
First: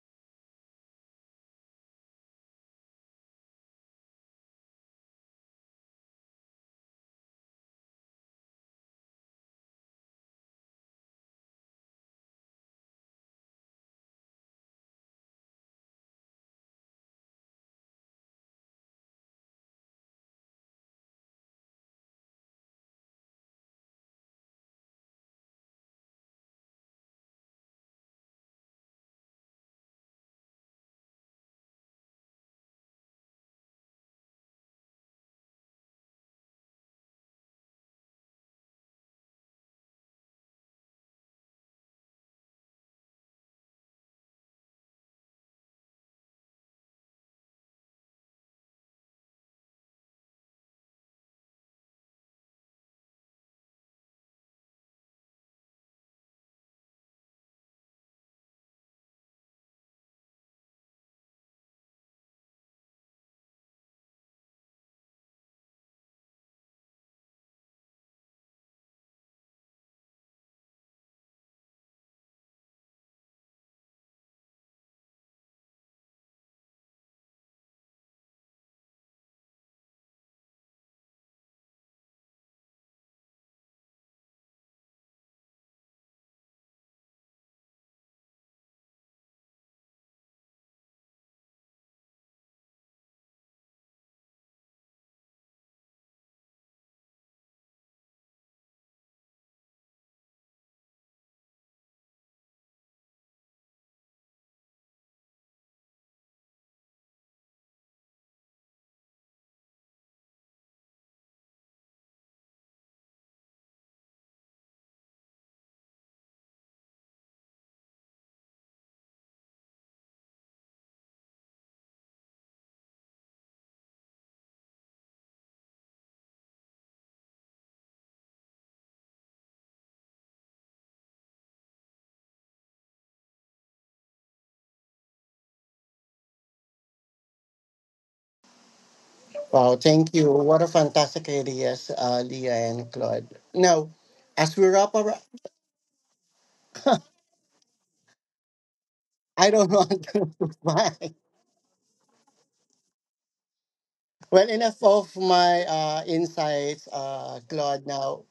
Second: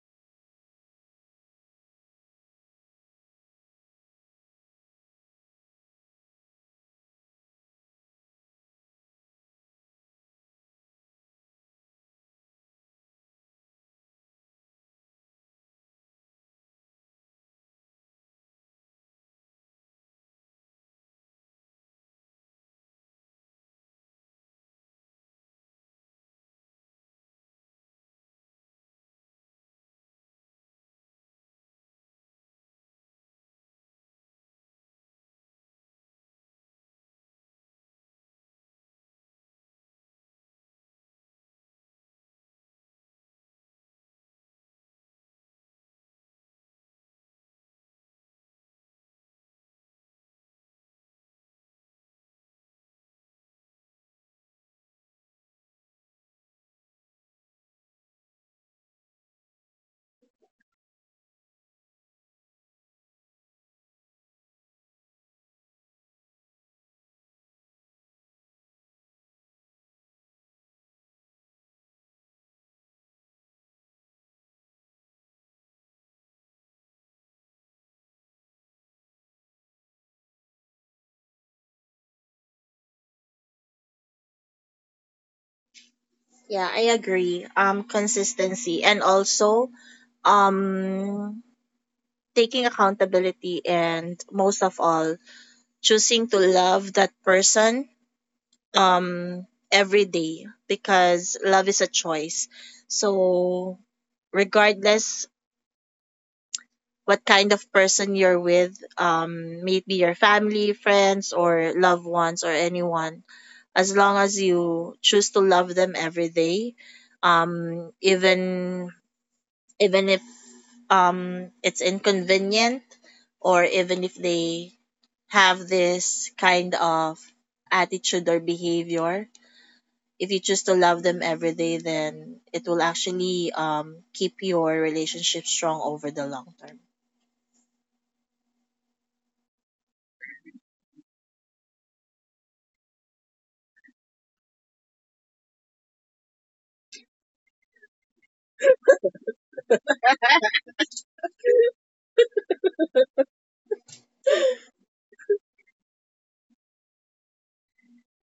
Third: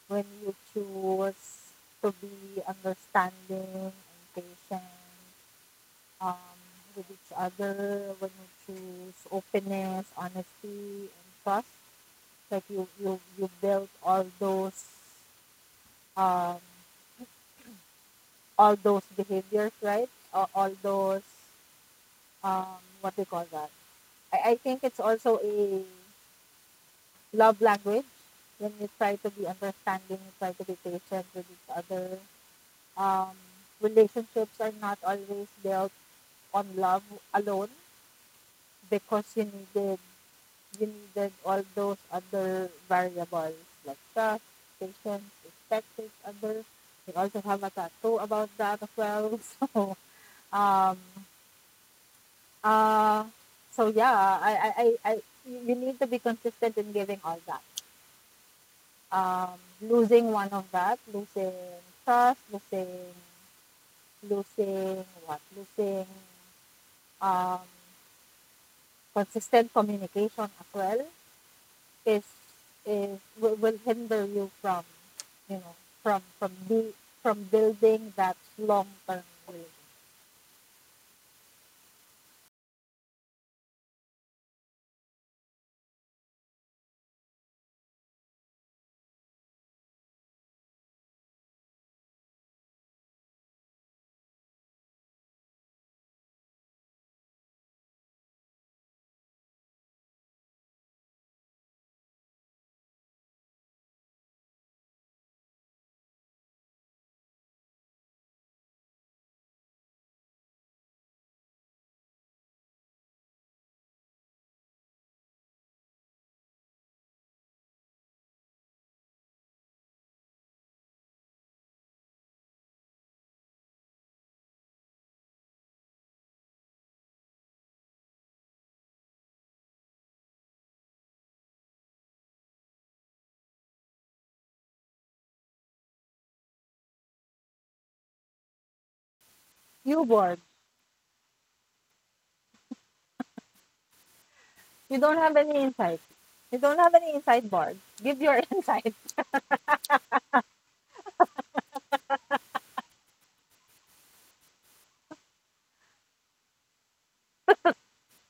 B: when you choose to be understanding and patient, um with each other, when you choose openness, honesty, and trust, like, you you you build all those um all those behaviors, right? Uh, all those, um, what do you call that? I, I think it's also a love language, when you try to be understanding, you try to be patient with each other. Um, Relationships are not always built on love alone, because you needed you needed all those other variables, like trust, patience, respect each other. We also have a tattoo about that as well. So um, Uh, so yeah, I, I, I, I, you need to be consistent in giving all that. Um, losing one of that, losing trust, losing, losing what, losing, um, consistent communication as well is, is will, will hinder you from, you know, from from be, from building that long term relationship.
C: Yeah, I agree. Um, consistency and also um taking accountability, and most of all choosing to love that person um every day, because love is a choice. So regardless what kind of person you're with, um, maybe your family, friends, or loved ones, or anyone, as long as you choose to love them every day, um, even even if um, it's inconvenient, or even if they have this kind of attitude or behavior, if you choose to love them every day, then it will actually um, keep your relationship strong over the long term.
A: Wow,
B: You,
A: thank you.
B: Board,
A: What a fantastic ideas, uh, Leah and Claude. Now, as we wrap
B: you
A: up,
B: don't have any insight. You don't have any insight, Board. Give your insight.
A: I don't want to. Bye. Well, enough of my uh, insights, uh, Claude. Now,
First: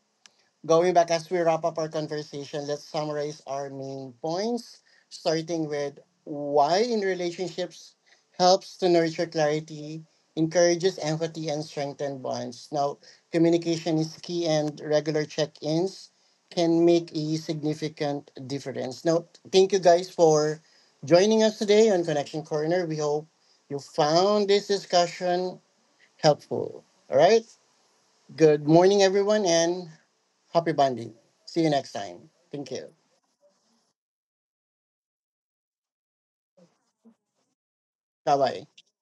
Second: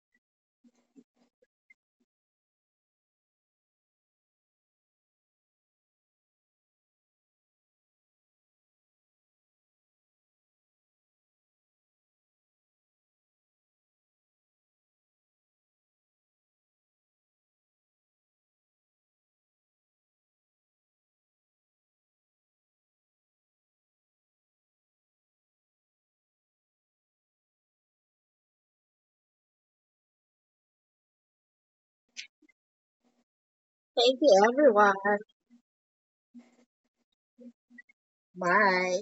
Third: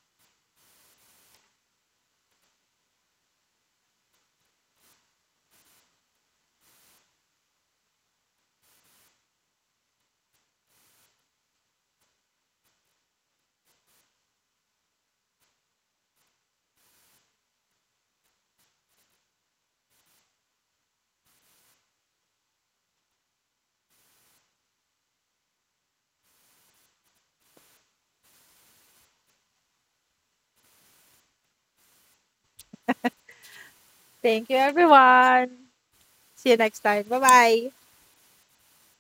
A: going back, as we wrap up our conversation, let's summarize our main points, starting with why in relationships helps to nurture clarity, encourages empathy, and strengthen bonds. Now, communication is key, and regular check ins can make a significant difference. Now, thank you guys for joining us today on Connection Corner. We hope you found this discussion helpful. All right. Good morning, everyone, and happy bonding. See you next time. Thank you.
C: Thank you,
B: Thank you,
C: everyone.
B: everyone. See you next time. Bye bye.
A: Bye bye.
C: Bye.